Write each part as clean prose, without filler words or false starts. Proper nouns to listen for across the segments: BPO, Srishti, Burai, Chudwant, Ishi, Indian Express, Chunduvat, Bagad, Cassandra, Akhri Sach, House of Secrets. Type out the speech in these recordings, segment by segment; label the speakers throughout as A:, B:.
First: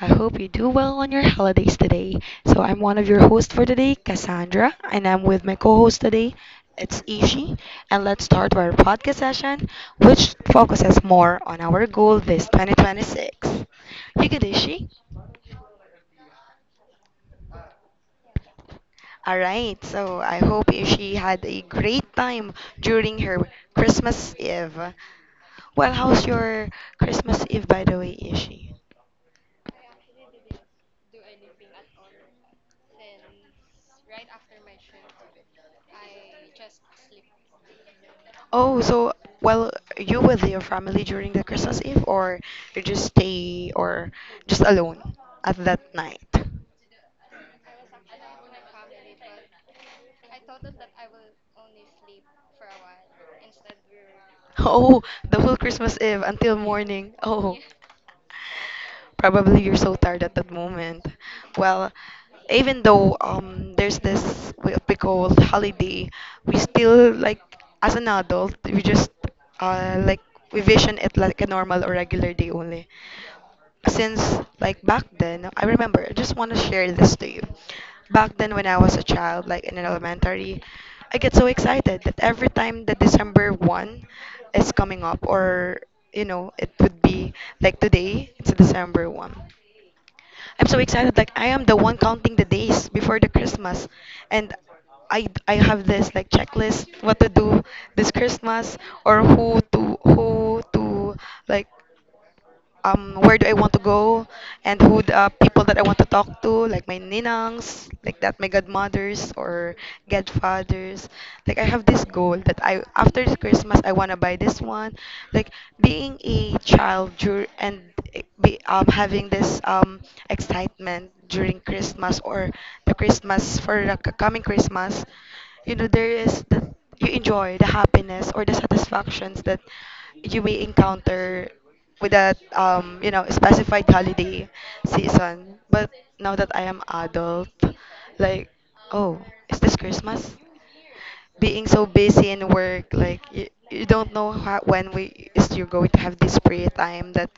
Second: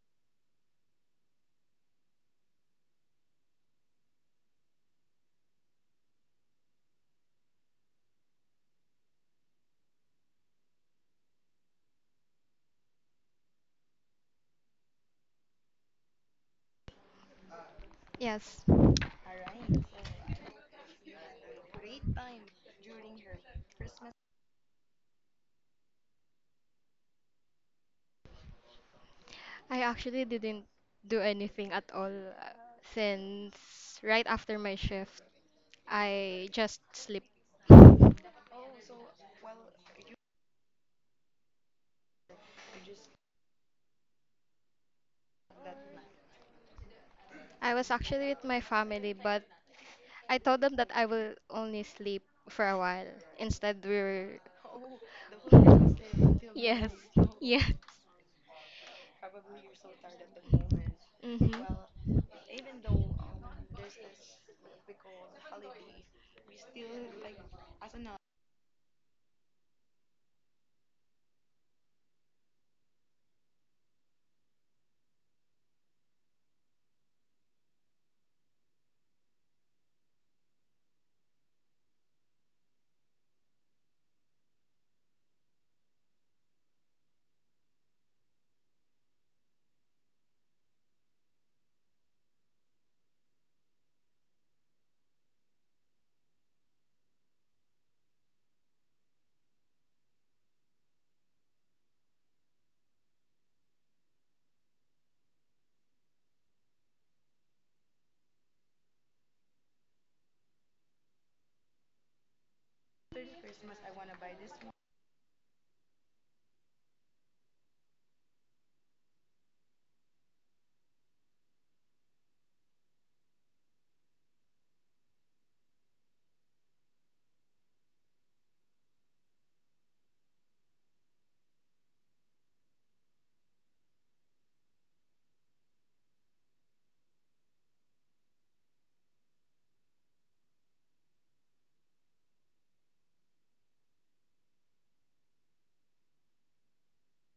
A: I hope you do well on your holidays today. So, I'm one of your hosts for today, Cassandra, and I'm with my co host today, it's Ishi. And let's start our podcast session, which focuses more on our goal this 2026. You good, Ishi?
B: Yes,
A: All right, so I hope she had a great time during her Christmas Eve. Well, how's your Christmas Eve, by the way, Ishi?
B: I actually didn't do anything at all since right after my shift, I just sleep.
A: Oh, so
B: Well,
A: well, you with your family during the Christmas Eve, or you just stay or just alone at that night?
B: I was actually with my family, but I told them that I will only sleep for a while. Instead, we were.
A: Oh, the whole
B: The
A: Christmas Eve until
B: Yes,
A: morning.
B: noon.
A: Oh,
B: Yeah.
A: probably you're so tired at that moment. Well,
B: Hmm.
A: even though there's this what we call holiday, we still like as an adult we just like we vision it like a normal or regular day only. Since like back then, I remember. I just want to share this to you. Back then, when I was a child, like in an elementary, I get so excited that every time that December one is coming up or you know it would be like today it's December 1. I'm so excited, like I am the one counting the days before the Christmas. And I have this like checklist what to do this Christmas or who to like where do I want to go and who the people that I want to talk to, like my ninangs, like that, my godmothers or godfathers. Like I have this goal that I after this Christmas I want
B: Gonna
A: to
B: buy
A: buy
B: this,
A: this one. Like being a child dur- and having this excitement during Christmas or the Christmas for the coming Christmas, you know there is that you enjoy the happiness or the satisfactions that you may encounter with that you know specified holiday season. But now that I am adult, like, oh, is this Christmas being so busy in work, like you don't know how, when we is you're going to have this free time that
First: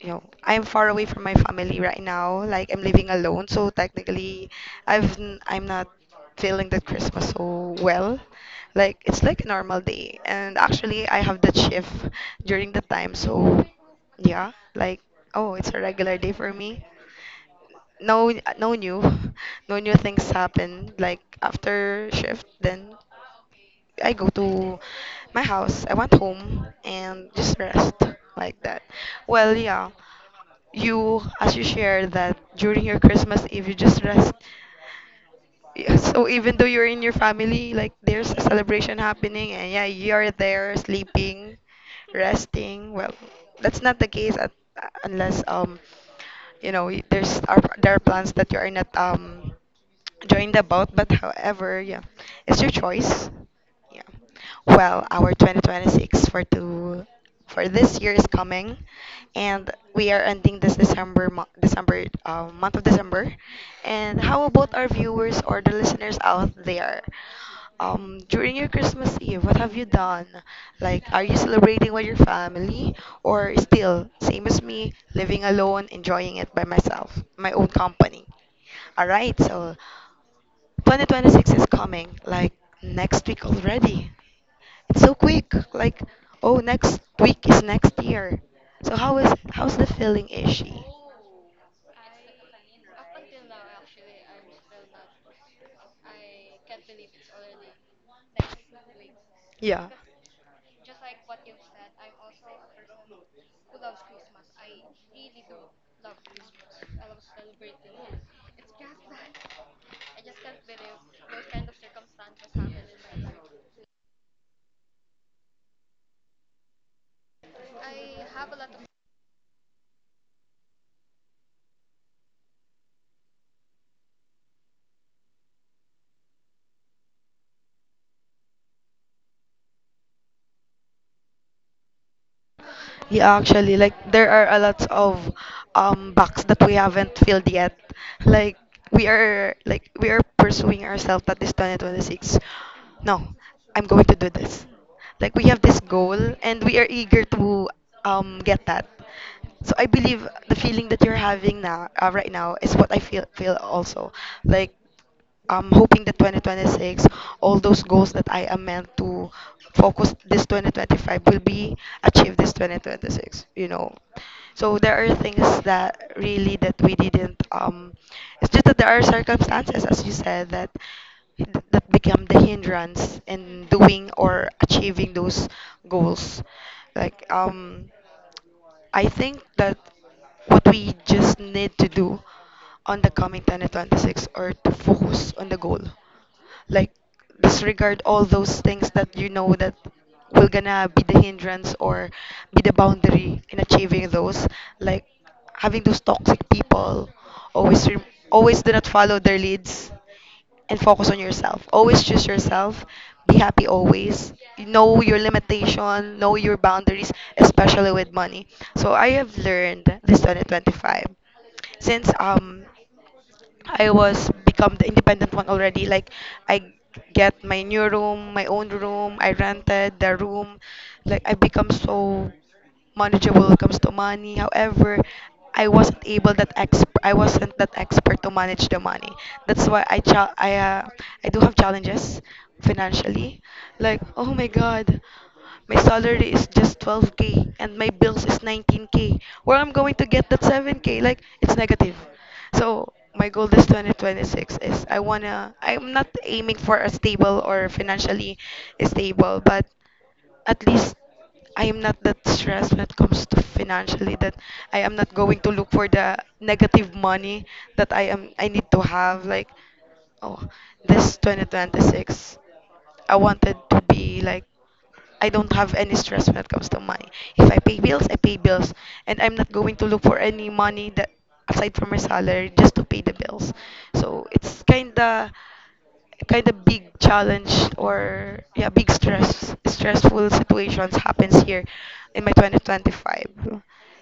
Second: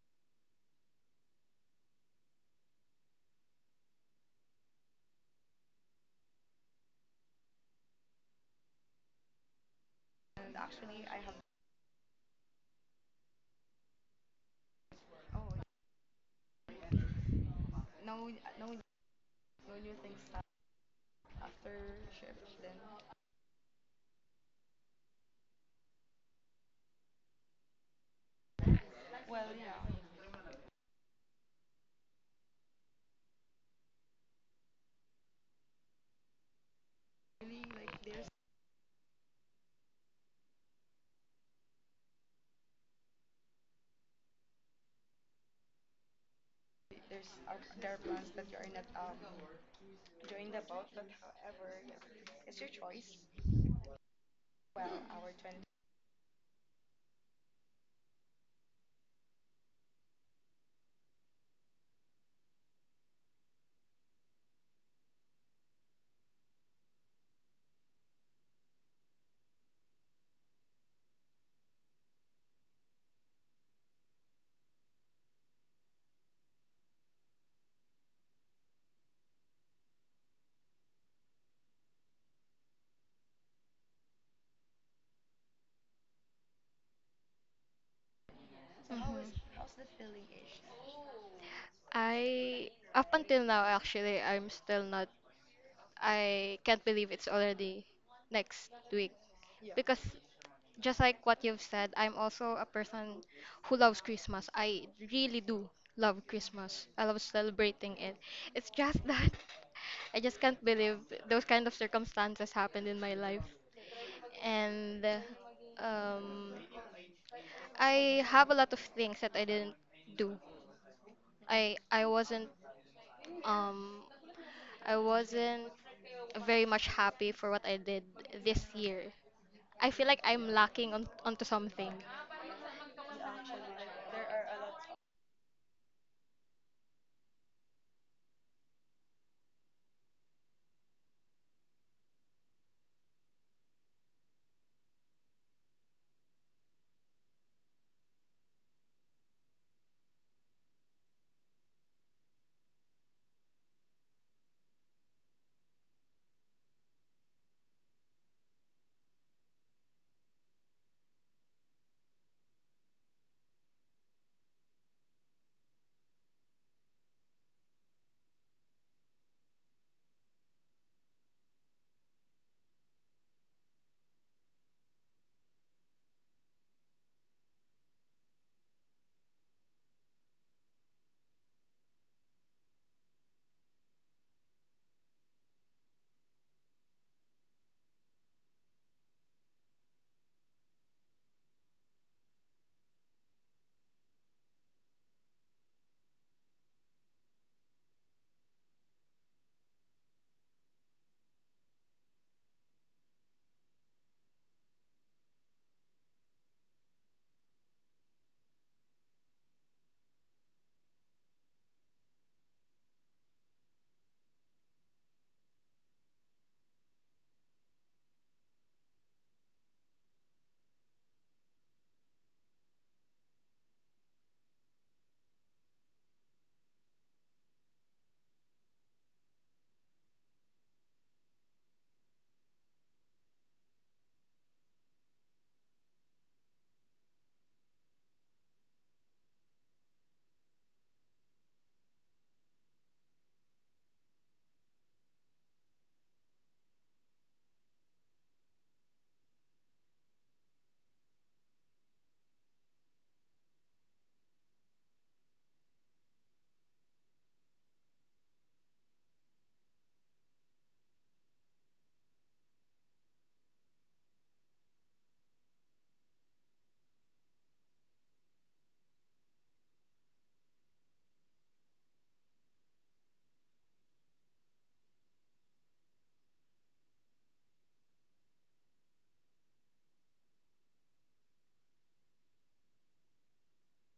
A: you know, I'm far away from my family right now. Like I'm living alone, so technically, I'm not feeling that Christmas so well. Like it's like a normal day, and
B: and
A: actually
B: actually, I
A: I
B: have.
A: have that shift during the time, so yeah, like
B: Oh,
A: oh, it's a regular day for me.
B: no,
A: No, no
B: no,
A: new,
B: no
A: no new
B: new things
A: things
B: like
A: happen. Like
B: after
A: after
B: shift.
A: shift,
B: Then,
A: then I go to my house. I went home and just rest like that.
B: well,
A: Well, yeah,
B: yeah,
A: you as you shared that during your Christmas Eve you just rest, yeah, so even though you're in your
B: really
A: family, like
B: like there's
A: there's a celebration happening and yeah, you're there sleeping, resting. Well, that's not the case at, unless you know there's are
B: there
A: there
B: are
A: are
B: plans
A: plans
B: that
A: that
B: you
A: you
B: are
A: are
B: not
A: not
B: joined
A: joined
B: about,
A: about.
B: but
A: But
B: however,
A: however,
B: yeah,
A: yeah,
B: it's
A: it's
B: your
A: your
B: choice.
A: choice. Yeah.
B: Well,
A: Well,
B: our
A: our
B: 20.
A: 2026 for this year is coming, and we are ending this December month of December. And how about our viewers or the listeners out there? During your Christmas Eve, what have you done? Like, are you celebrating with your family or still, same as me, living alone, enjoying it by myself, my own company? All right, so 2026 is coming like next week already. It's so quick. Like, oh, next week is next year. So
B: So how is Mhm. How's
A: how's the
B: the
A: feeling,
B: feeling, Ish?
A: Ishi?
B: I Up until now actually, I'm still not I can't believe it's already next week. Yeah,
A: Yeah.
B: because just like what you've said, I'm also a person who loves Christmas. I really do love Christmas. I love celebrating it. It's just that I just can't believe those kind of circumstances happened in my life. And um, I have a lot of things that I didn't do. I I wasn't um I wasn't very much happy for what I did this year. I feel like I'm lacking on onto something.
A: Yeah, actually, like there are a lot of box that we haven't filled yet. Like we are pursuing ourselves that this 2026. No, I'm going to do this. Like we have this goal and we are eager to get that. So I believe the feeling that you're having now right now is what I feel also. Like I'm hoping that 2026, all those goals that I am meant to focus this 2025 will be achieved this 2026, you know. So there are things that really that we didn't, it's just that there are circumstances, as you said, that become the hindrance in doing or achieving those goals. Like, I think that what we just need to do on the coming 2026 or to focus on the goal. Like disregard all those things that you know that will gonna be the hindrance or be the boundary in achieving those. Like having those toxic people always re- always do not follow their leads and focus on yourself. Always choose yourself. Be happy always. Know your limitation, know your boundaries, especially with money. So I have learned this 2025 since I was become the independent one already. Like I get my new room, my own room. I rented the room. Like I become so manageable when it comes to money. However, I wasn't that expert to manage the money. That's why I do have challenges financially. Like, oh my god, my salary is just 12k and my bills is 19k. Where I'm going to get that 7k? Like, it's negative. So my goal this 2026 is I'm not aiming for a stable or financially stable, but at least I am not that stressed when it comes to financially that I am not going to look for the negative money that I need to have like oh this 2026 I wanted to be like I don't have any stress when it comes to money. If I pay bills, I pay bills and I'm not going to look for any money that aside from my salary just to pay the bills. So it's kind of big challenge or yeah big stressful situations happens here in my 2025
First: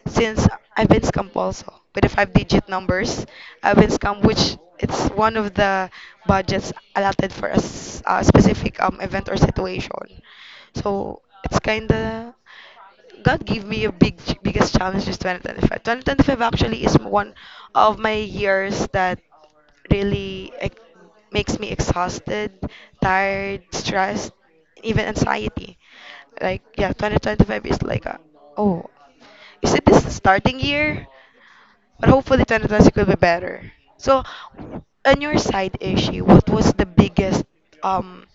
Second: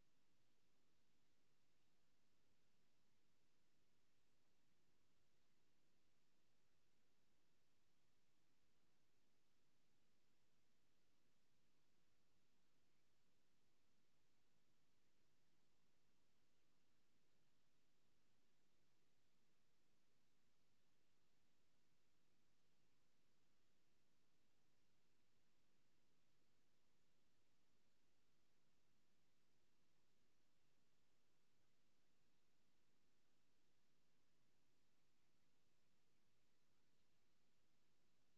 A: since I've been scammed also with the five digit numbers. I've been scammed which it's one of the budgets allotted for a specific event or situation. So it's kind of God gave me a biggest challenge is 2025. 2025 actually is one of my years that really ex- makes me exhausted, tired, stressed, even anxiety. Like yeah, 2025 is like a, oh, is it this the starting year? But hopefully 2026 will be better. So on your side, Ishi, what was the biggest um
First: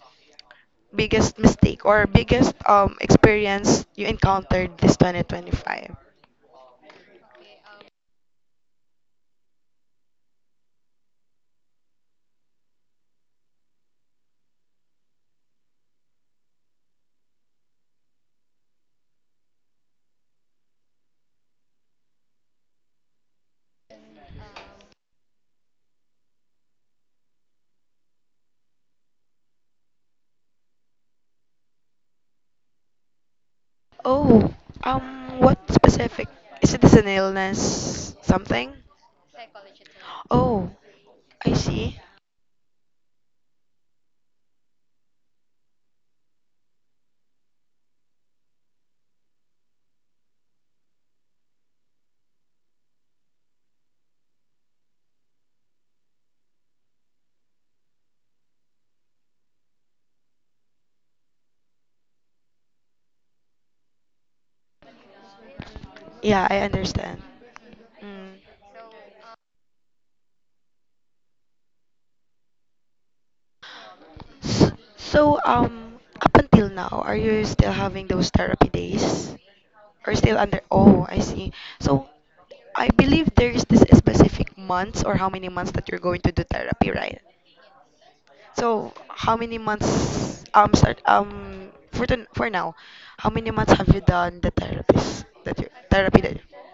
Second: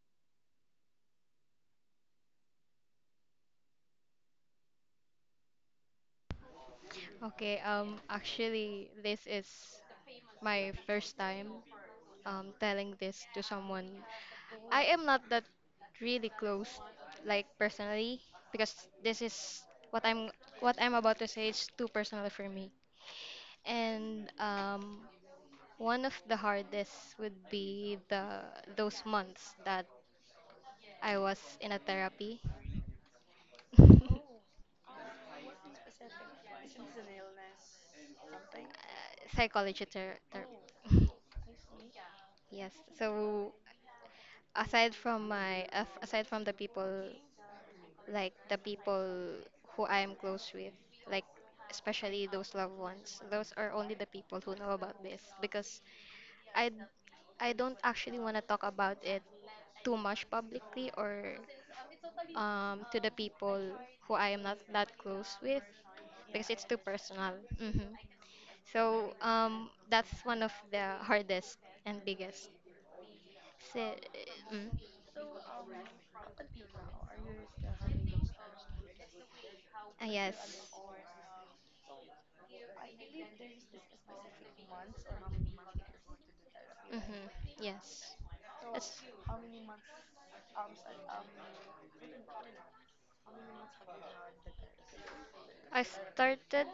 A: biggest mistake or biggest experience you encountered this 2025?
B: Okay, actually, this is my first time telling this to someone. I am not that really close, like personally, because this is what I'm what I'm about to say is too personal for me. And one of the hardest would be the those months that I was in a therapy.
A: Oh, um, what specific? Is it an illness?
B: Something.
A: Something?
B: Psychology therapy.
A: Oh, I see.
B: Yes. So aside from the people like the people who I am close with, like especially those loved ones. Those are only the people who know about this, because I I don't actually want to talk about it too much publicly, or to the people who I am not that close with.
A: Yeah, I
B: Too
A: understand.
B: personal. Hmm.
A: Mm.
B: So that's one of the hardest and biggest. So. Mm.
A: S- So, up until now, are you still having those therapy days? Or still under?
B: Yes.
A: Oh, I see. So, I believe there is this specific months or how many months that you're going to do therapy, right?
B: Mm-hmm. Yes.
A: So
B: It's,
A: how many months start for the, for now, how many months have you done the therapist that you
B: I
A: therapy that you,
B: started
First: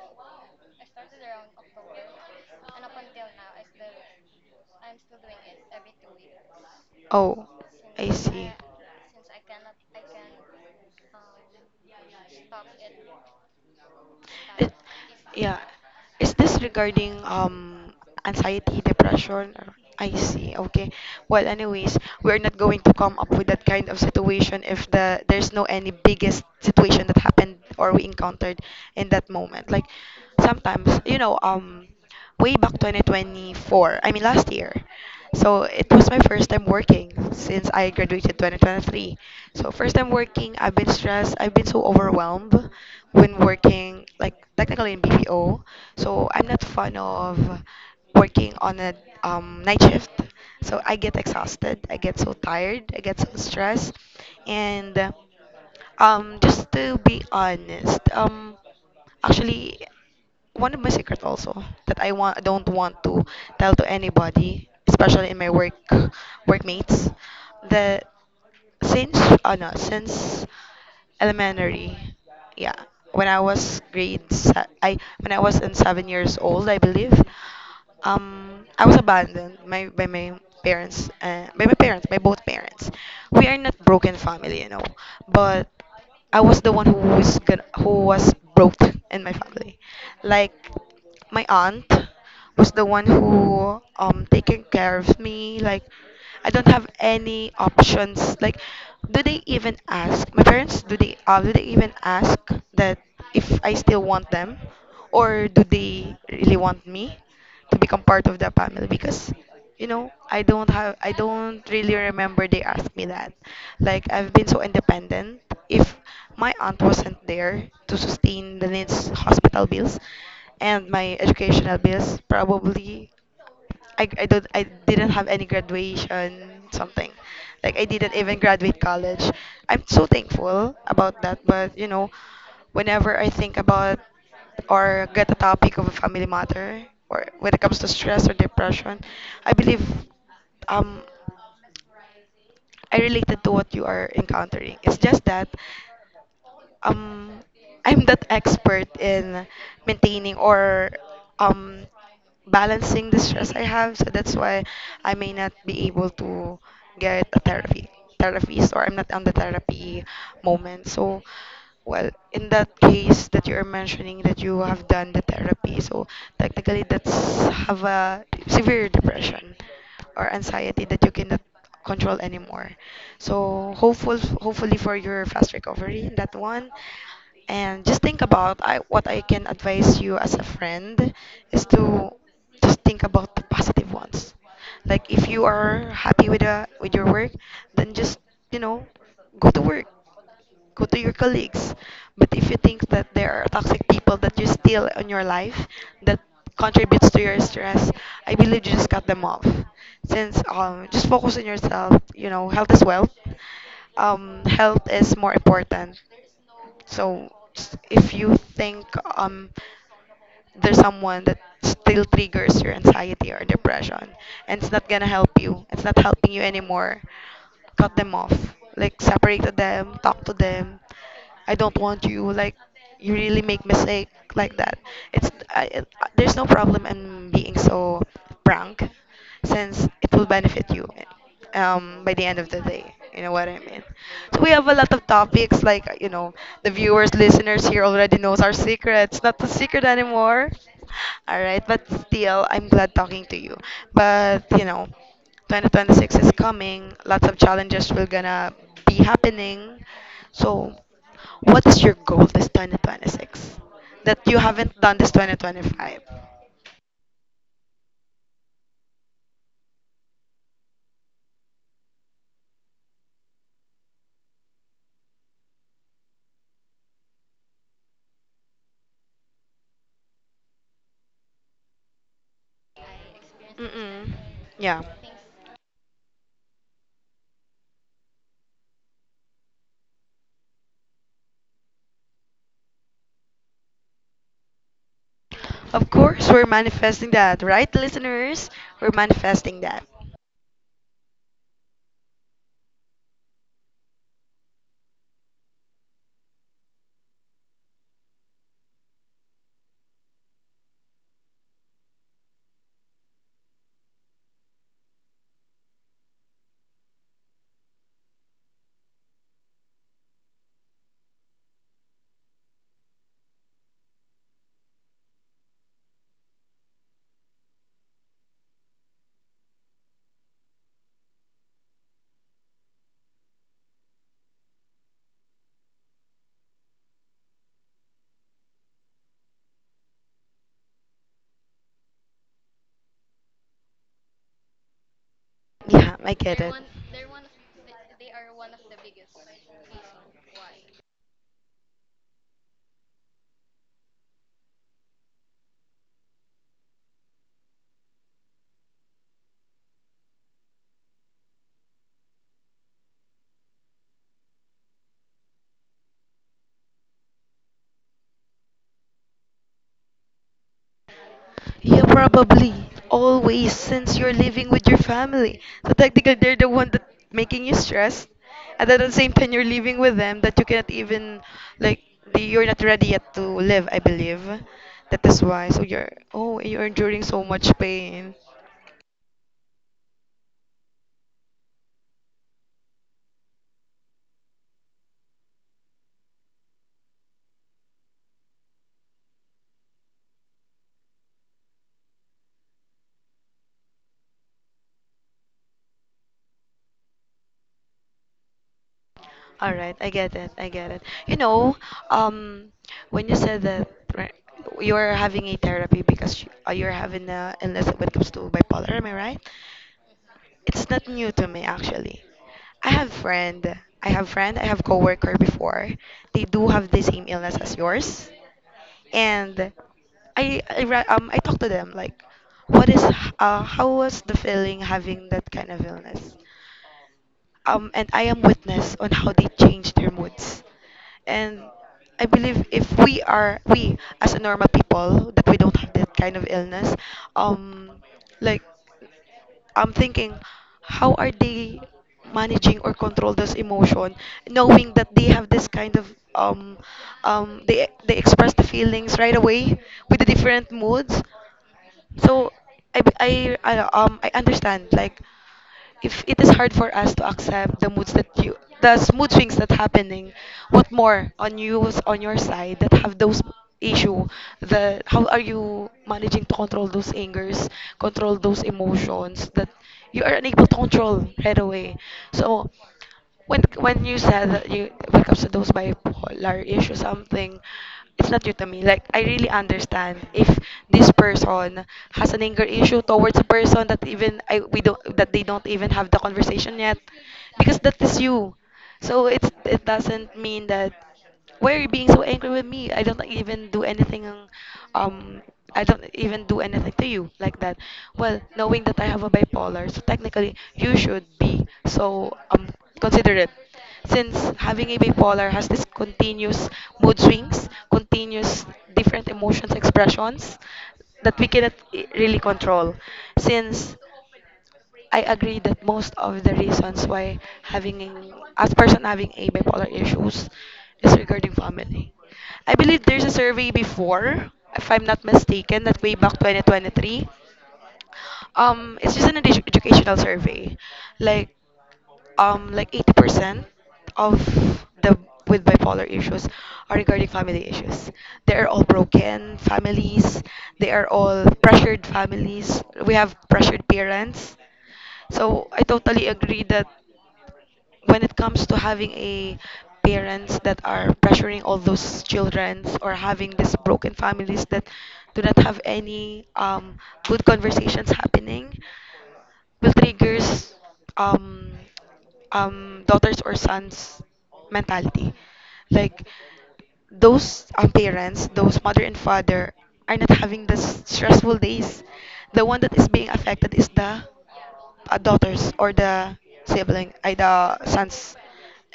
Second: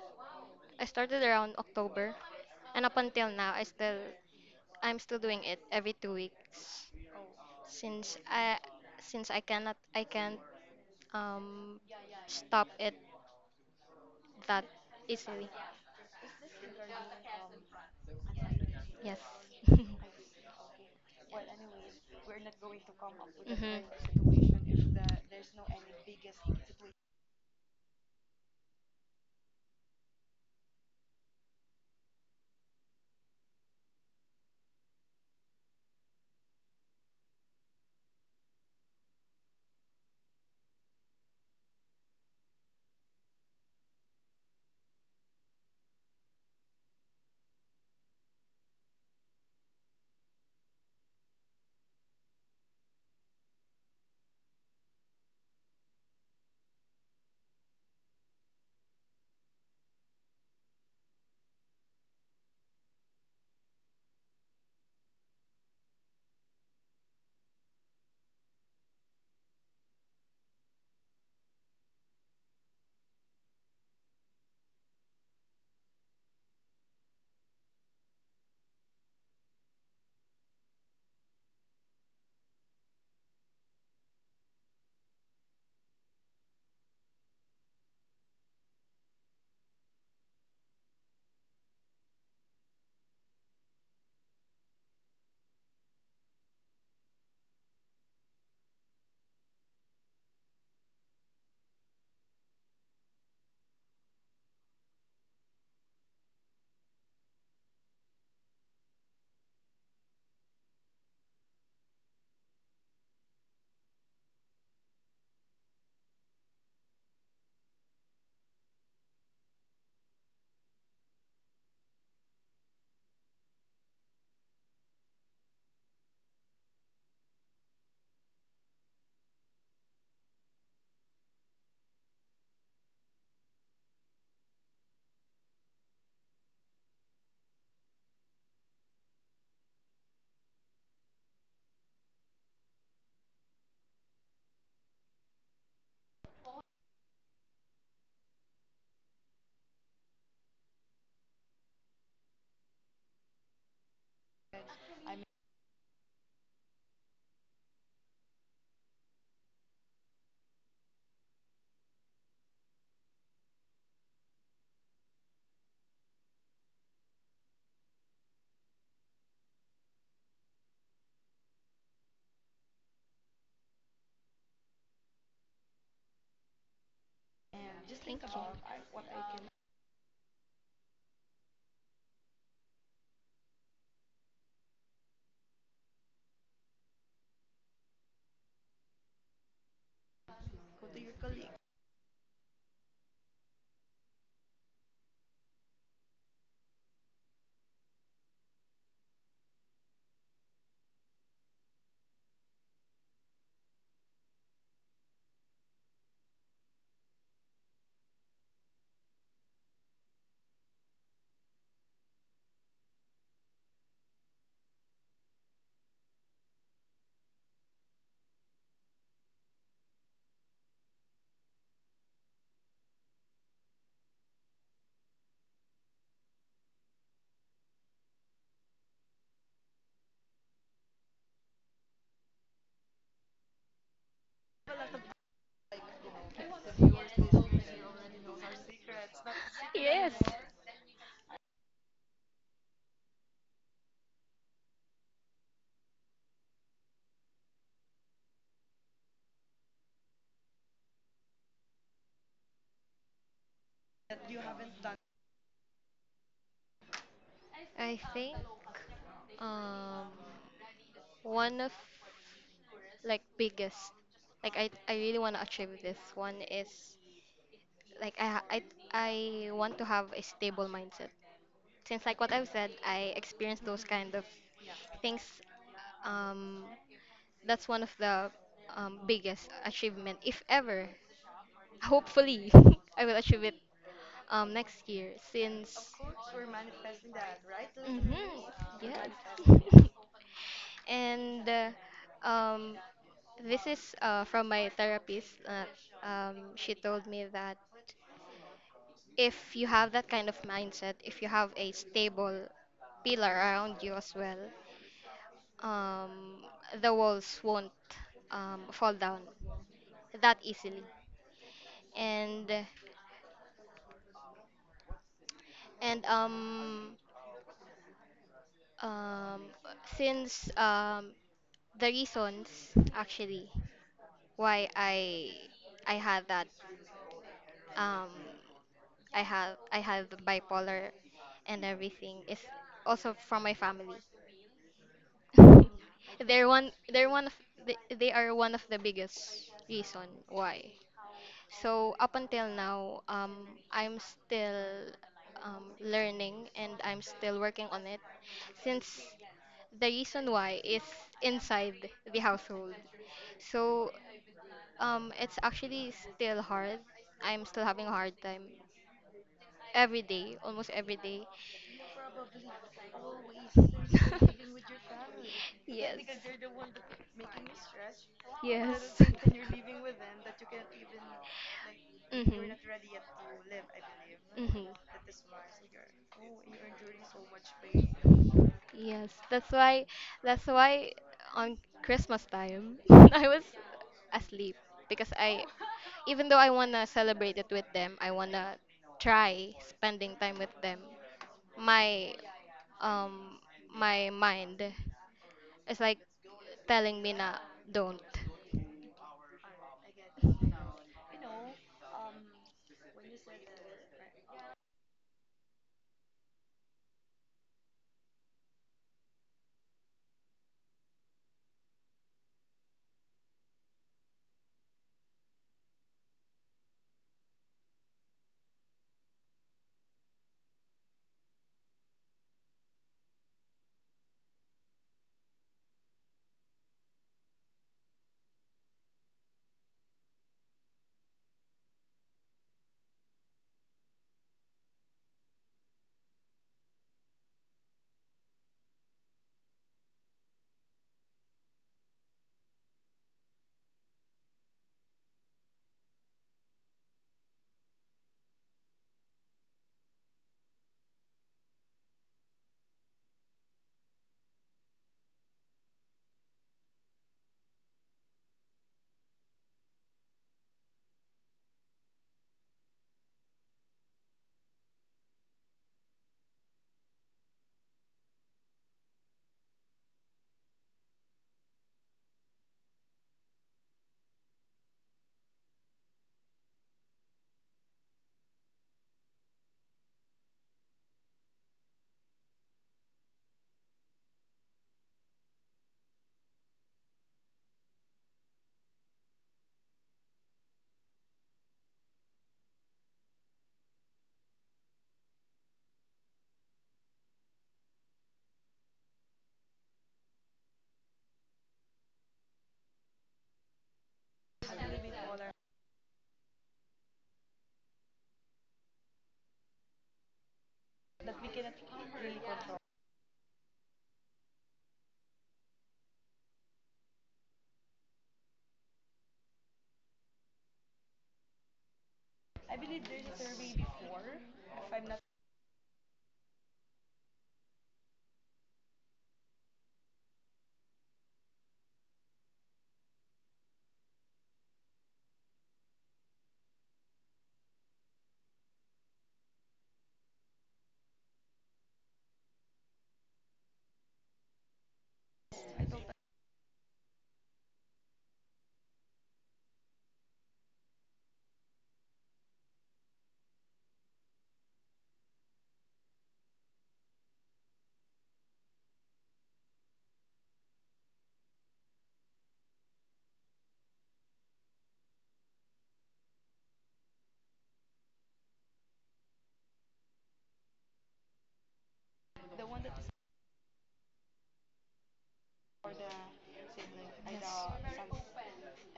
B: I started around October, and up until now I'm still doing it every 2 weeks,
A: Oh, I
B: since
A: see.
B: I since I cannot I can't um stop it that
A: It,
B: easily.
A: yeah. Is this regarding anxiety, depression? Or- I see. Okay. Well, anyways, we're not going to come up with that kind of
B: Mhm.
A: situation if the there's no any biggest situation that happened or we encountered in that moment. Like sometimes, you know, way back 2024. I mean last year. So it was my first time working since I graduated 2023. So first time working, I've been stressed, I've been so overwhelmed when working like technically in BPO. So I'm not fond of working on a night shift. So I get exhausted, I get so tired, I get so stressed and just to be honest, actually, one of my secrets also that I want don't want to tell to anybody, especially in my work workmates, that since no, since elementary, yeah, when I was grade se- I when I was in 7 years old, I believe, I was abandoned my, by my parents, by my parents, by both parents. We are not broken family, you know, but I was the one who was broke in my family. Like my aunt was the one who taking care of me, like I don't have any options. Like, do they even ask my parents? Do they even ask that if I still want them, or do they really want me to become part of the family? Because you know, I don't really remember they asked me that. Like, I've been so independent. If my aunt wasn't there to sustain the needs hospital bills and my educational bills, probably I didn't have any graduation something like I didn't even graduate college. I'm so thankful about that, but you know, whenever I think about or get a topic of a family matter or when it comes to stress or depression, I believe um I related to what you are encountering. It's just that um I'm not expert in maintaining or um balancing the stress I have. So that's why I may not be able to get a therapy therapist or I'm not on the therapy moment. Well, in that case that you're mentioning that you have done the therapy, so technically that's have a severe depression or anxiety that you cannot control anymore. So hopefully for your fast recovery in that one, and just think about what I can advise you as a friend is to just think about the positive ones. Like if you are happy with your work, then just you know go to work, go to your colleagues. But if you think that there are toxic people that you still in your life that contributes to your stress, I believe you just cut them off. Since just focus on yourself. You know, health is wealth. Health is more important, so if you think um there's someone that still triggers your anxiety or depression and it's not gonna help you, it's not helping you anymore, cut them off, like separated them, talk to them. I don't want you. Like you really make mistake like that. It's I, it, there's no problem in being so frank, since it will benefit you by the end of the day. You know what I mean? So we have a lot of topics like the viewers, listeners here already knows our secrets. Not a secret
B: Yes.
A: anymore. All right, but still, I'm glad talking to you. But you know, 2026 is coming. Lots of challenges will gonna be happening. So, what is your goal this 2026 that you haven't done this 2025?
B: I think um one of like biggest, like I really want to achieve this one is, like, I ha- I want to have a stable mindset. Since, like what I've said, I experienced those
A: Mm-mm.
B: kind of
A: Yeah.
B: things. um That's one of the biggest achievement, if ever. Hopefully, I will achieve it next year
A: Of
B: since.
A: course, we're manifesting that, right,
B: Mhm.
A: listeners? We're
B: Yes.
A: manifesting that.
B: And um, this is from my therapist. She told me that if you have that kind of mindset, if you have a stable pillar around you as well, um, the walls won't fall down that easily. and and um since the reasons, actually, why I have that, um I have bipolar, and everything is also from my family.
A: Yeah, I get
B: they're
A: it.
B: one they're one of they are one of the biggest reason why. So up until now, I'm still learning, and I'm still working on it, since the reason why is inside the household. So it's actually still hard. I'm still having a hard time every day, almost every day.
A: Yeah, probably. Always, since you're living with your family. So
B: Yes.
A: technically, they're the one that making you stressed. And then at the
B: Yes.
A: same time, you're living with them that you cannot even, like, you're
B: Hmm.
A: not ready yet to live, I believe.
B: Hmm.
A: That is why. So you're, oh, you're enduring so much pain.
B: Yes, that's why on Christmas time I was asleep because, I even though I wanna celebrate it with them, I wanna try spending time with them. My um my mind is like telling me na don't.
A: All right, I get it. I get it. You know, um, when you said that right, you're having a therapy because you're having a illness when it comes to bipolar, am I right? It's not new to me actually. I have friend, I have coworker before. They do have the same illness as yours, and I talk to them like, what is how was the feeling having that kind of illness? And I am witness on how they change their moods. And I believe if we as a normal people that we don't have that kind of illness, um, like I'm thinking, how are they managing or control this emotion, knowing that they have this kind of um, they express the feelings right away with the different moods. So I I I I understand like if it is hard for us to accept the moods that you the mood swings that happening, what more on you on your side that have those issue. The How are you managing to control those angers, control those emotions that you are unable to control right away? So when you said that you when it comes to those bipolar issue something, it's not new to me. Like I really understand if this person has an anger issue towards a person that even I we don't that they don't even have the conversation yet, because that is you. So it doesn't mean that why are you being so angry with me? I don't even do anything. Um, I don't even do anything to you like that. Well, knowing that I have a bipolar, so technically you should be so um considerate. Since having a bipolar has this continuous mood swings, continuous different emotions expressions that we cannot really control. Since I agree that most of the reasons why having a person having a bipolar issues is regarding family. I believe there's a survey before, if I'm not mistaken, that way back 2023. It's just an educational survey. Like 80% of the with bipolar issues are regarding family issues. They are all broken families. They are all pressured families. We have pressured parents, so I totally agree that when it comes to having a parents that are pressuring all those children, or having these broken families that do not have any good conversations happening, will triggers um, daughters or sons mentality. Like those parents, those mother and father, are not having the stressful days. The one that is being affected is the daughters or the
B: Sibling. I, yes, got
A: the
B: some,
A: sons,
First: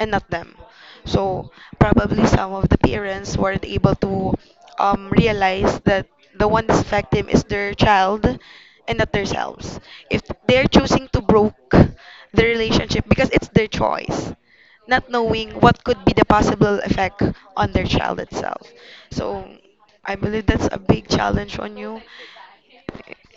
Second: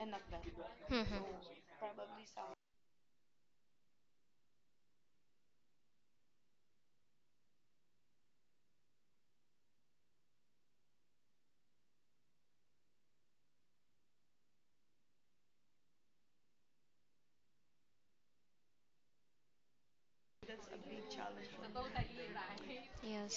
B: and not
A: not
B: that.
A: them.
B: Mm-hmm. So.
A: So probably some of the parents weren't able to realize that the one that's affected is their child and not themselves. If they're choosing to broke the relationship because it's their choice, not knowing what could be the possible effect on their child itself. So I believe that's a big challenge on you,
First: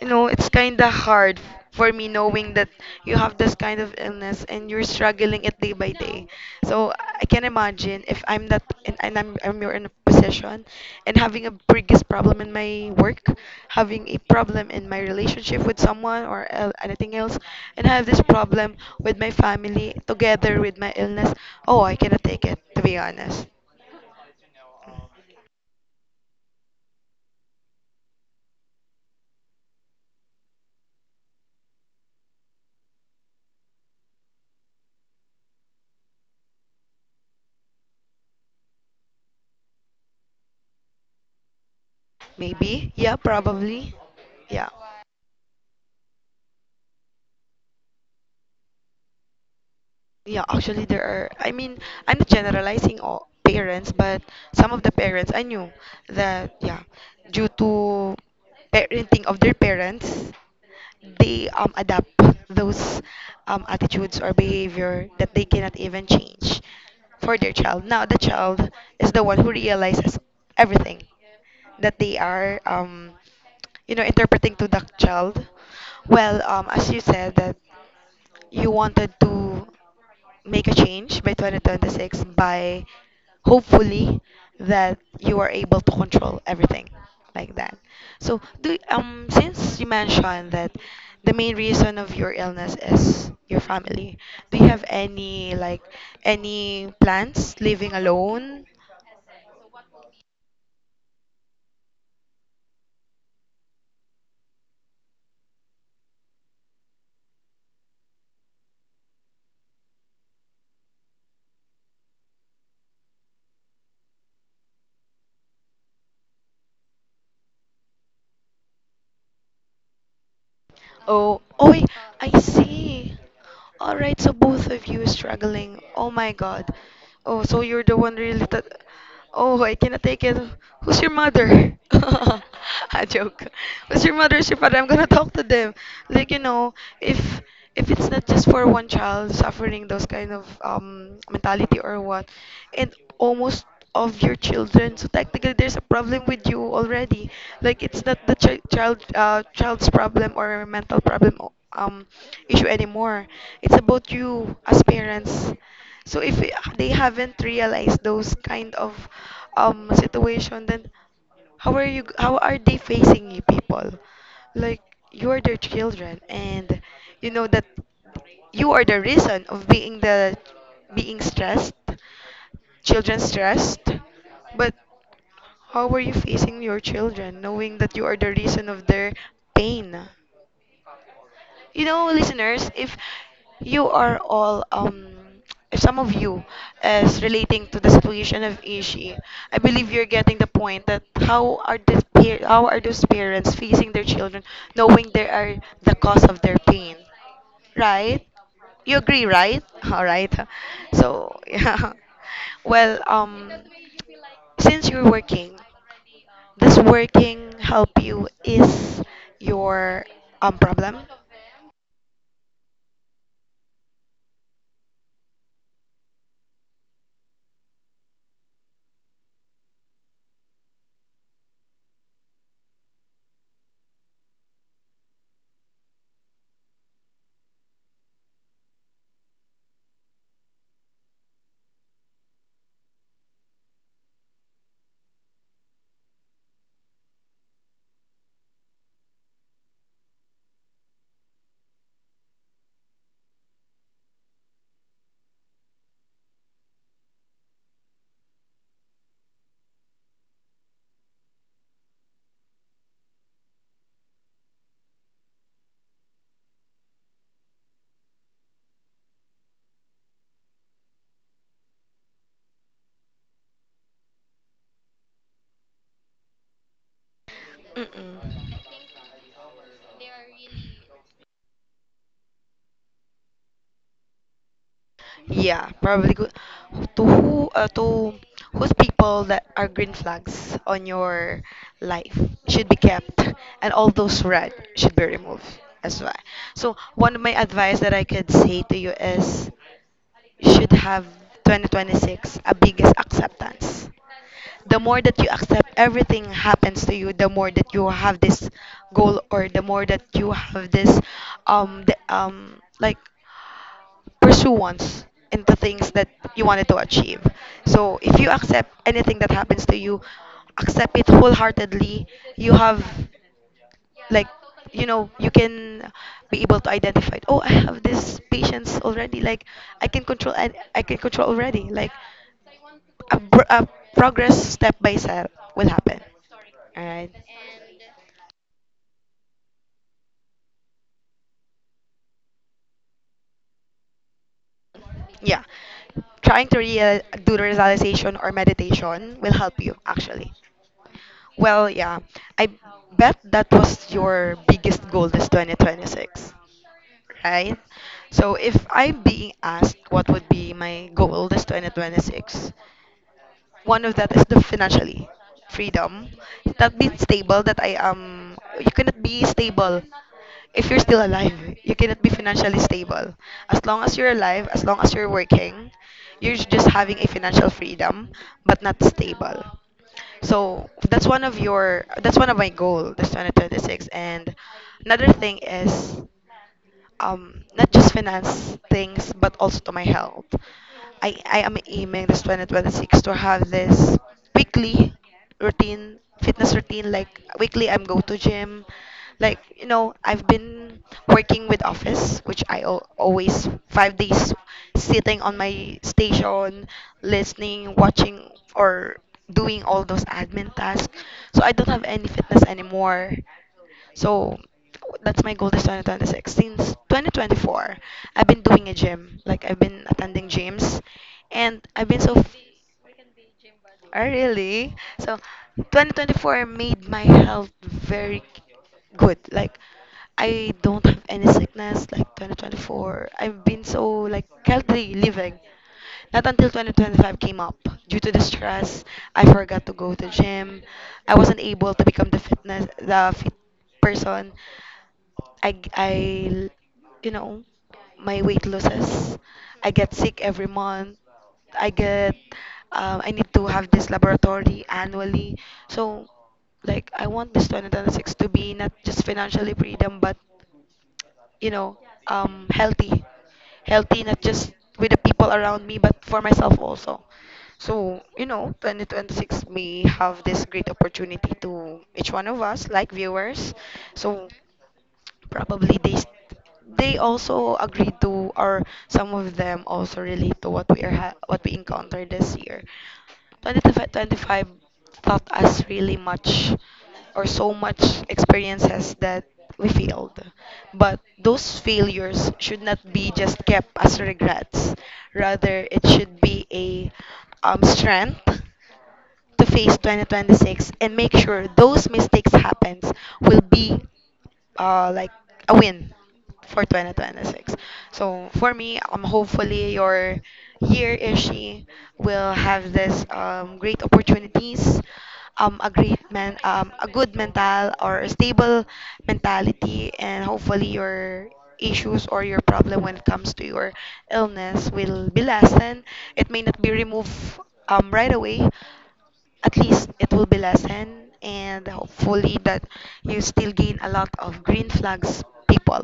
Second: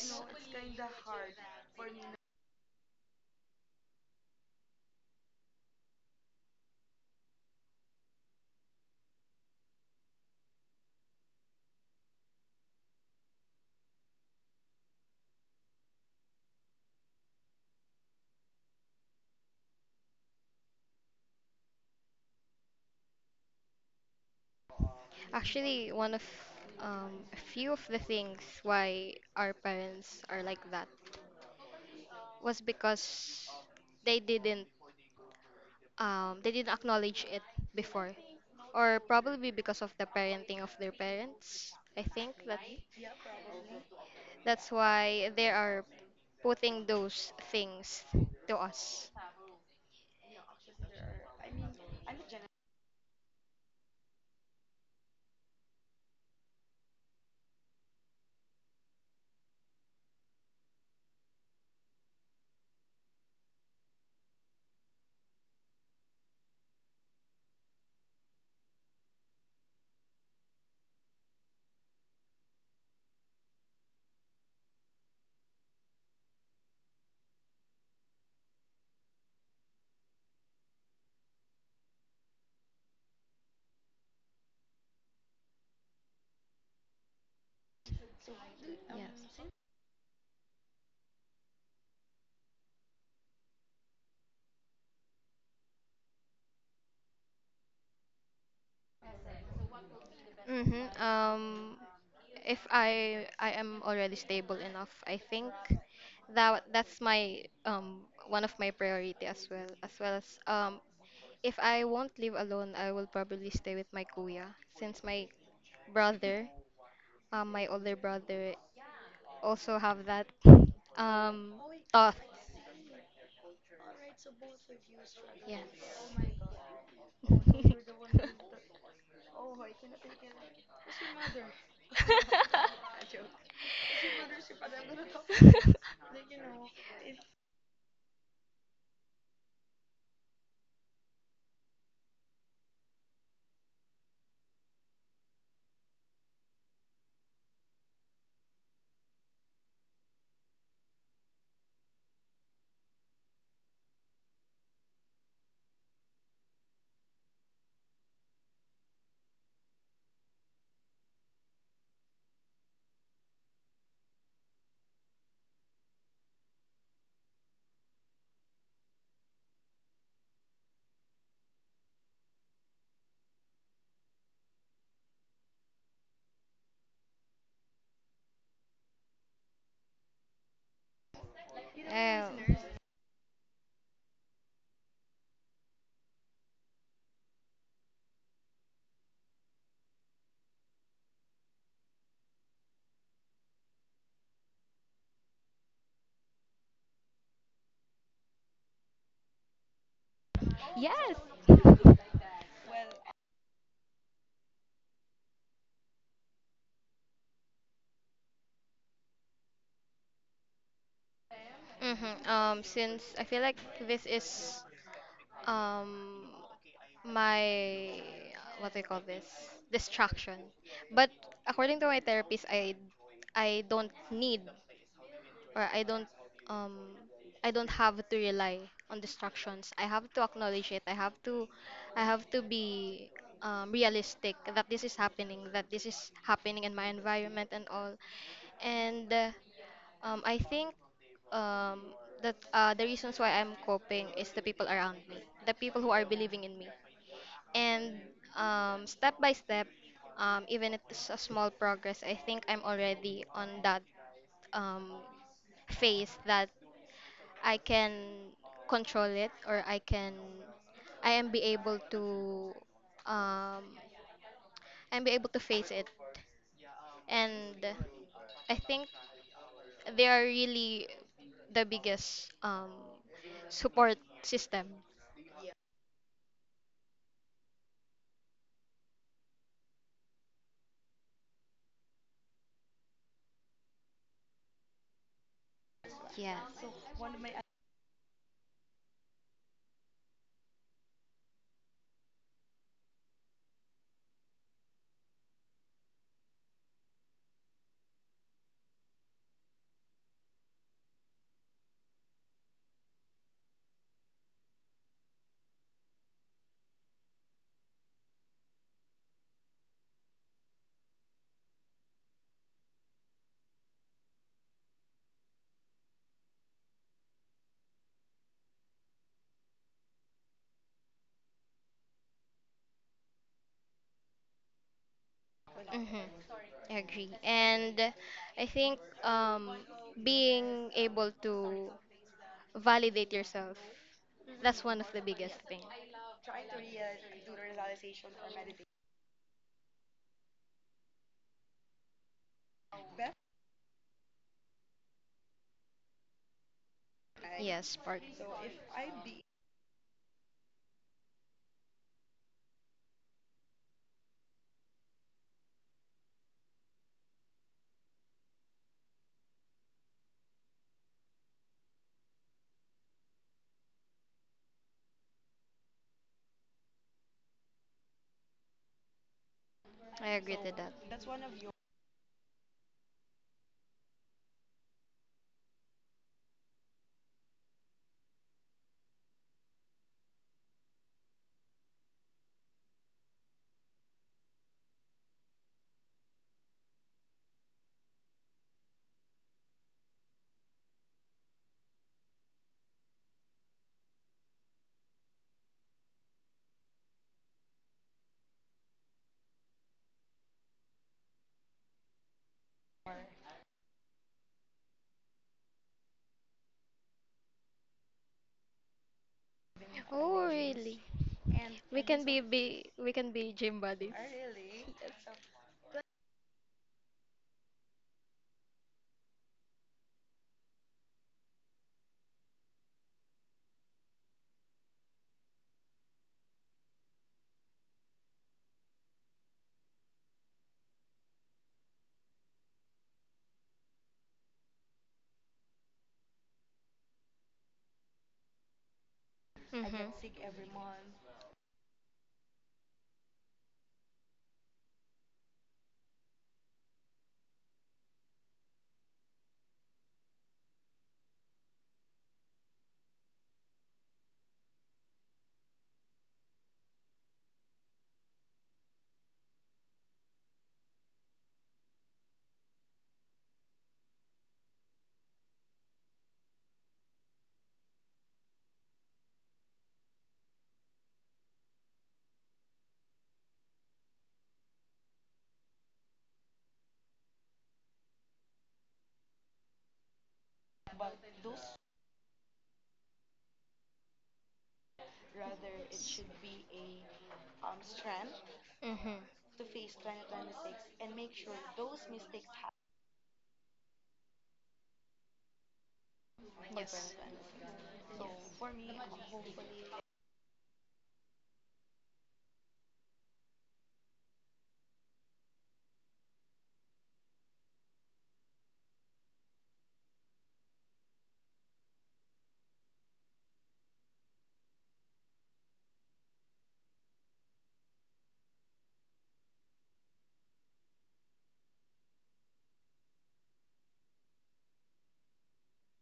A: you know. It's kind of hard for me knowing that you have this kind of illness and you're struggling it day by day. So I can imagine if I'm that and I'm you're in a position and having a biggest problem in my work, having a problem in my relationship with someone or anything else, and have this problem with my family together with my illness. Oh, I cannot take it, to be honest.
B: Actually, one of a few of the things why our parents are like that was because they didn't they didn't acknowledge it before, or probably because of the parenting of their parents. I think that
A: Maybe, yeah, probably. Yeah.
B: that's why they are putting those things to us.
A: Yeah, actually, there are. I mean, I'm not generalizing all parents, but some of the parents I knew that, yeah, due to parenting of their parents, they adapt those attitudes or behavior that they cannot even change for their child. Now, the child is the one who realizes everything that they are, interpreting to the child. Well, as you said that you wanted to make a change by 2026 by hopefully that you are able to control everything like that. So do
B: Yes.
A: since you mentioned that the main reason of your illness is your family, do you have any like any plans living alone?
B: hmm Um, if I am already stable enough, I think that that's my one of my priority, as well, as well as if I won't live alone, I will probably stay with my kuya, since my brother, my older brother, also have that
A: Oh,
B: um
A: oh, I
B: thought.
A: I see. All right, so both of you
B: Yes.
A: struggling. Oh my God. Oh, so you're the one really that. Oh, I cannot take it. Who's your mother? I joke. Who's your mother? Who's your father? I'm gonna talk to them. Like you know, if if it's not just for one child suffering those kind of mentality or what, and almost of your children, so technically there's a problem with you already. Like it's not the child's problem or mental problem issue anymore. It's about you as parents. So if they haven't realized those kind of situation, then how are you? How are they facing you, people? Like you are their children, and you know that you are the reason of being stressed, children stressed. But how are you facing your children, knowing that you are the reason of their pain? You know,
B: Oh,
A: listeners, if you are all, if some of you is relating to the situation of Ishi, I believe you're getting the point that how are these how are those parents facing their children, knowing they are the cause of their pain, right? You agree, right? All right.
B: yes.
A: So yeah. Well, since you're working, does working help you is your problem?
B: Mm-hmm. Since I feel like this is um my, what do you call this, distraction, but according to my therapist, I don't need, or um I don't have to rely on distractions. I have to acknowledge it. I have to be realistic that this is happening, in my environment and all. And I think um, that the reasons why I'm coping is the people around me, the people who are believing in me. And step by step, even if it's a small progress, I think I'm already on that um, phase that I can control it or I can, I am be able to, um, I'm be able to face it. And
A: Mm-mm.
B: I think they are really the biggest support system.
A: Yeah, probably good. To whose people that are green flags on your life should be kept, and all those red should be removed as well.
B: Yeah.
A: So one of my
B: Mm-hmm.
A: advice that I could say to you is, you should have 2026 a biggest acceptance. The more that you accept everything happens to you, the more that you have this goal, or the more that you have this, like pursuance in the things that you wanted to achieve. So if you accept anything that happens to you, accept it wholeheartedly. You have like you know you can be able to identify, oh, I have this patience already. Like I can control, and I can control already, like a progress step by step will happen.
B: I
A: All right.
B: agree. And I think being able to validate yourself, that's one of the biggest
A: Yeah,
B: thing.
A: trying to real do the realization or meditation will help you actually. Well, yeah, I bet that was your biggest goal this 2026, right?
B: Yes, part.
A: So if I'm being asked what would be my goal this 2026, one of that is the financially freedom. That being stable that I am you cannot be stable if you're still alive. You cannot be financially stable. As long as you're alive, as long as you're working, you're just having a financial freedom but not stable.
B: I agree to
A: So
B: that.
A: that's one of your that's one of my goal, this 2026. And another thing is not just finance things, but also to my health. I am aiming this 2026 to have this weekly routine, fitness routine. Like weekly, I'm go to gym. I've been working with office, which I al always five days sitting on my station, listening, watching, or doing all those admin tasks. So I don't have any fitness anymore. So that's my goal this 2026. Since 2024, I've been doing a gym. Like I've been
B: Oh,
A: attending gyms
B: really?
A: and I've been so.
B: We can be gym buddies.
A: Oh, really? So 2024 made my health very good. Like I don't have any sickness like 2024. I've been so like healthy living. Not until 2025 came up. Due to the stress, I forgot to go to gym. I wasn't able to become the fit person. I, I, you know, my weight losses.
B: I
A: I
B: get,
A: get
B: mhm,
A: sick
B: sick
A: every
B: every month.
A: month. I get, I need to have this laboratory annually. So, like, I want this 2026 to be not just financially freedom, but, you know, healthy. Healthy, not just with the people around me, but for myself also. So, 2026, we have this great opportunity to each one of us, like viewers. So, probably they also agreed to, or some of them also relate to what we are what we encountered this year. 2025 taught us really much or so much experiences that we failed. But those
B: Those
A: failures should not be just kept as regrets.
B: Rather,
A: Rather,
B: it
A: it
B: should
A: should be
B: be a
A: a
B: strength,
A: strength
B: mhm, to
A: to
B: face
A: face
B: 2026
A: 2026 and
B: and
A: make
B: make sure
A: sure
B: those,
A: those mistakes happens will be like a win
B: for
A: for
B: Yes.
A: 2026.
B: 2026. So
A: So for
B: for
A: me,
B: me, hope
A: hopefully your year Ishi will have this great opportunities, a great a good mental or a stable mentality, and hopefully your issues or your problem when it comes to your illness will be lessened. It may not be removed right away, at least it will be lessened, and hopefully that you still gain a lot of green flags people,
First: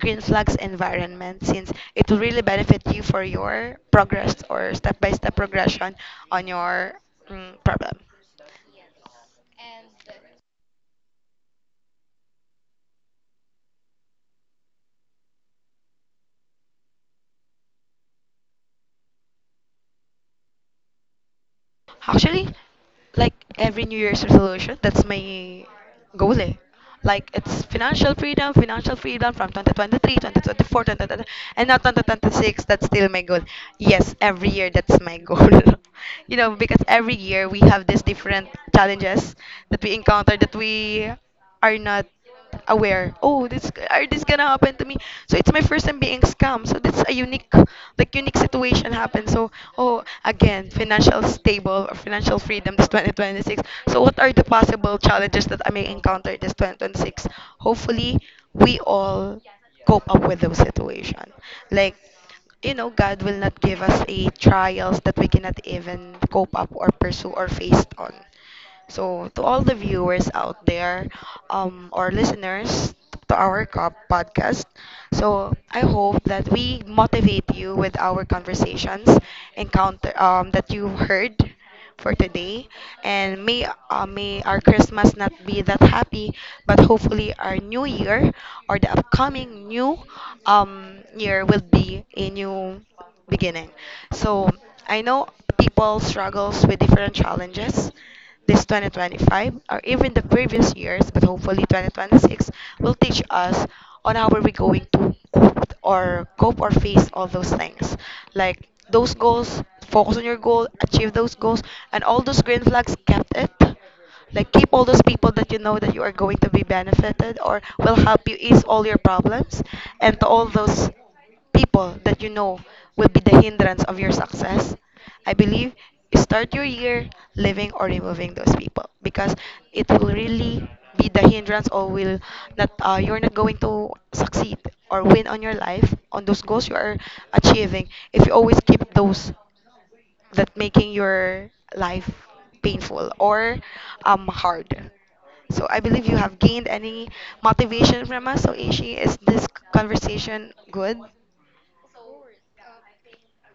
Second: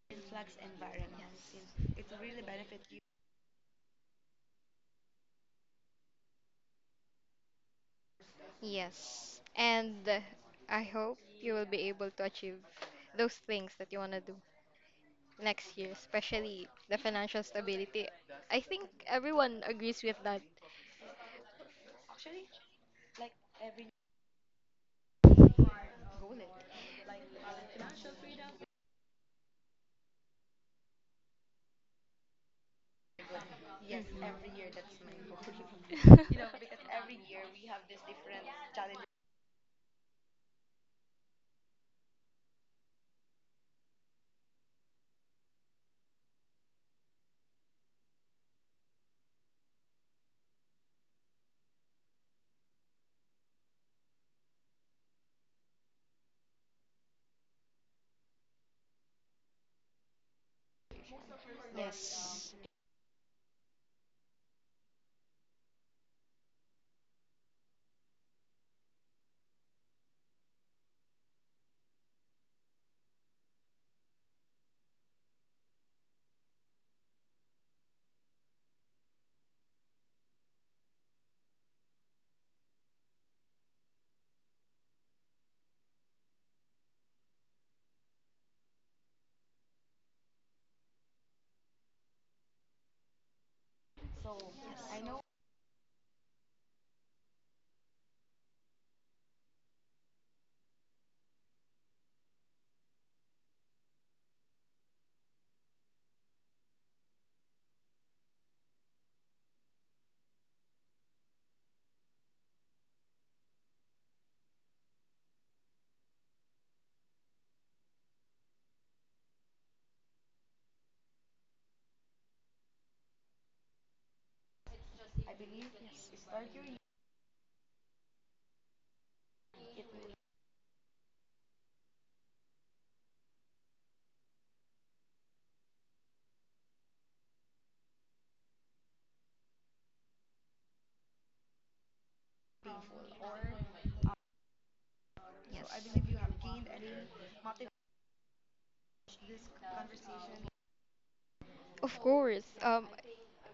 A: green flags
B: is environment
A: environment,
B: is
A: since it
B: it's
A: will really
B: really bad.
A: benefit you for your progress or step by step progression on your problem.
B: Yes. And I hope you will be able to achieve those things that you want to do next year, especially the financial stability. I think everyone agrees with that.
A: Actually, like every New Year's resolution, that's my goal. Eh. Like it's financial freedom from 2023, 2024, and now 2026. That's still my goal.
B: Yes.
A: Yes,
B: Mhm.
A: every
B: Every
A: year
B: year that's
A: that's
B: my
A: my
B: goal.
A: goal. You
B: you know,
A: know, because
B: because
A: every
B: every year
A: year we
B: we use
A: have these
B: different
A: different
B: challenges.
A: challenges that we encounter that we are not aware. Oh, this are this gonna happen to me? So it's my first time being scammed. So that's a unique, like unique situation happened. So oh, again, financial stable or financial freedom this 2026. So what are the possible challenges that I may encounter this 2026? Hopefully, we all cope up with those situations. Like
B: Yes.
A: God will not give us a trials that we cannot even cope up or pursue or faced on. So, to all the viewers out there, or listeners to our podcast, so I hope that we motivate you with our conversations, encounter that you heard for today, and may our Christmas not be that happy, but hopefully our new year or the upcoming new year will be a new beginning. So I know people struggles with different challenges, this 2025, or even the previous years, but hopefully 2026 will teach us on how are we going to cope or face all those things. Like those goals, focus on your goal, achieve those goals, and all those green flags kept it, like keep all those people that you know that you are going to be benefited or will help you ease all your problems, and to all those people that you know will be the hindrance of your success, I believe
B: Yes. It's
A: start your year living or removing those people, because it will really be the hindrance or will not you're not going to succeed or win on your life on those goals you are achieving if you always keep those that making your life painful
B: painful. So
A: or hard.
B: I,
A: So I
B: yes,
A: believe
B: believe
A: you
B: you have
A: have gained
B: gained any
A: any motivation from us. So Ishi, is this
B: modest conversation.
A: conversation good?
B: Of course.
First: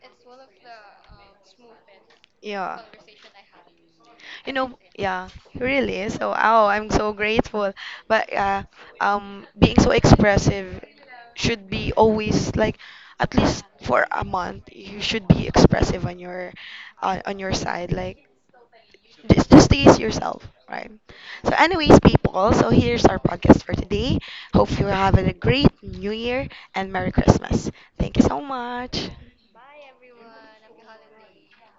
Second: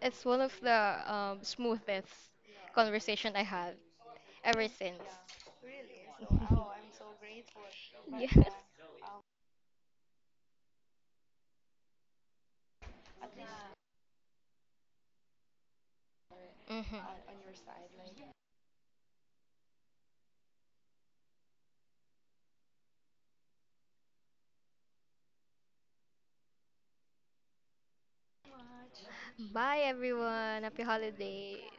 B: It's one of the smoothest
A: Yeah.
B: conversation I had
A: You
B: ever
A: know,
B: since.
A: yeah,
B: Okay,
A: really.
B: so
A: So, oh,
B: oh,
A: I'm so grateful.
B: I'm
A: But
B: yes.
A: being so expressive should be always like at least for a month. You should be expressive on your
B: Mm-hmm.
A: on your side. Like just tease yourself, right? So, anyways, people. So here's our podcast for today. Hope you're having a great New Year and Merry Christmas. Thank you so much.
B: Bye, everyone. Happy holiday.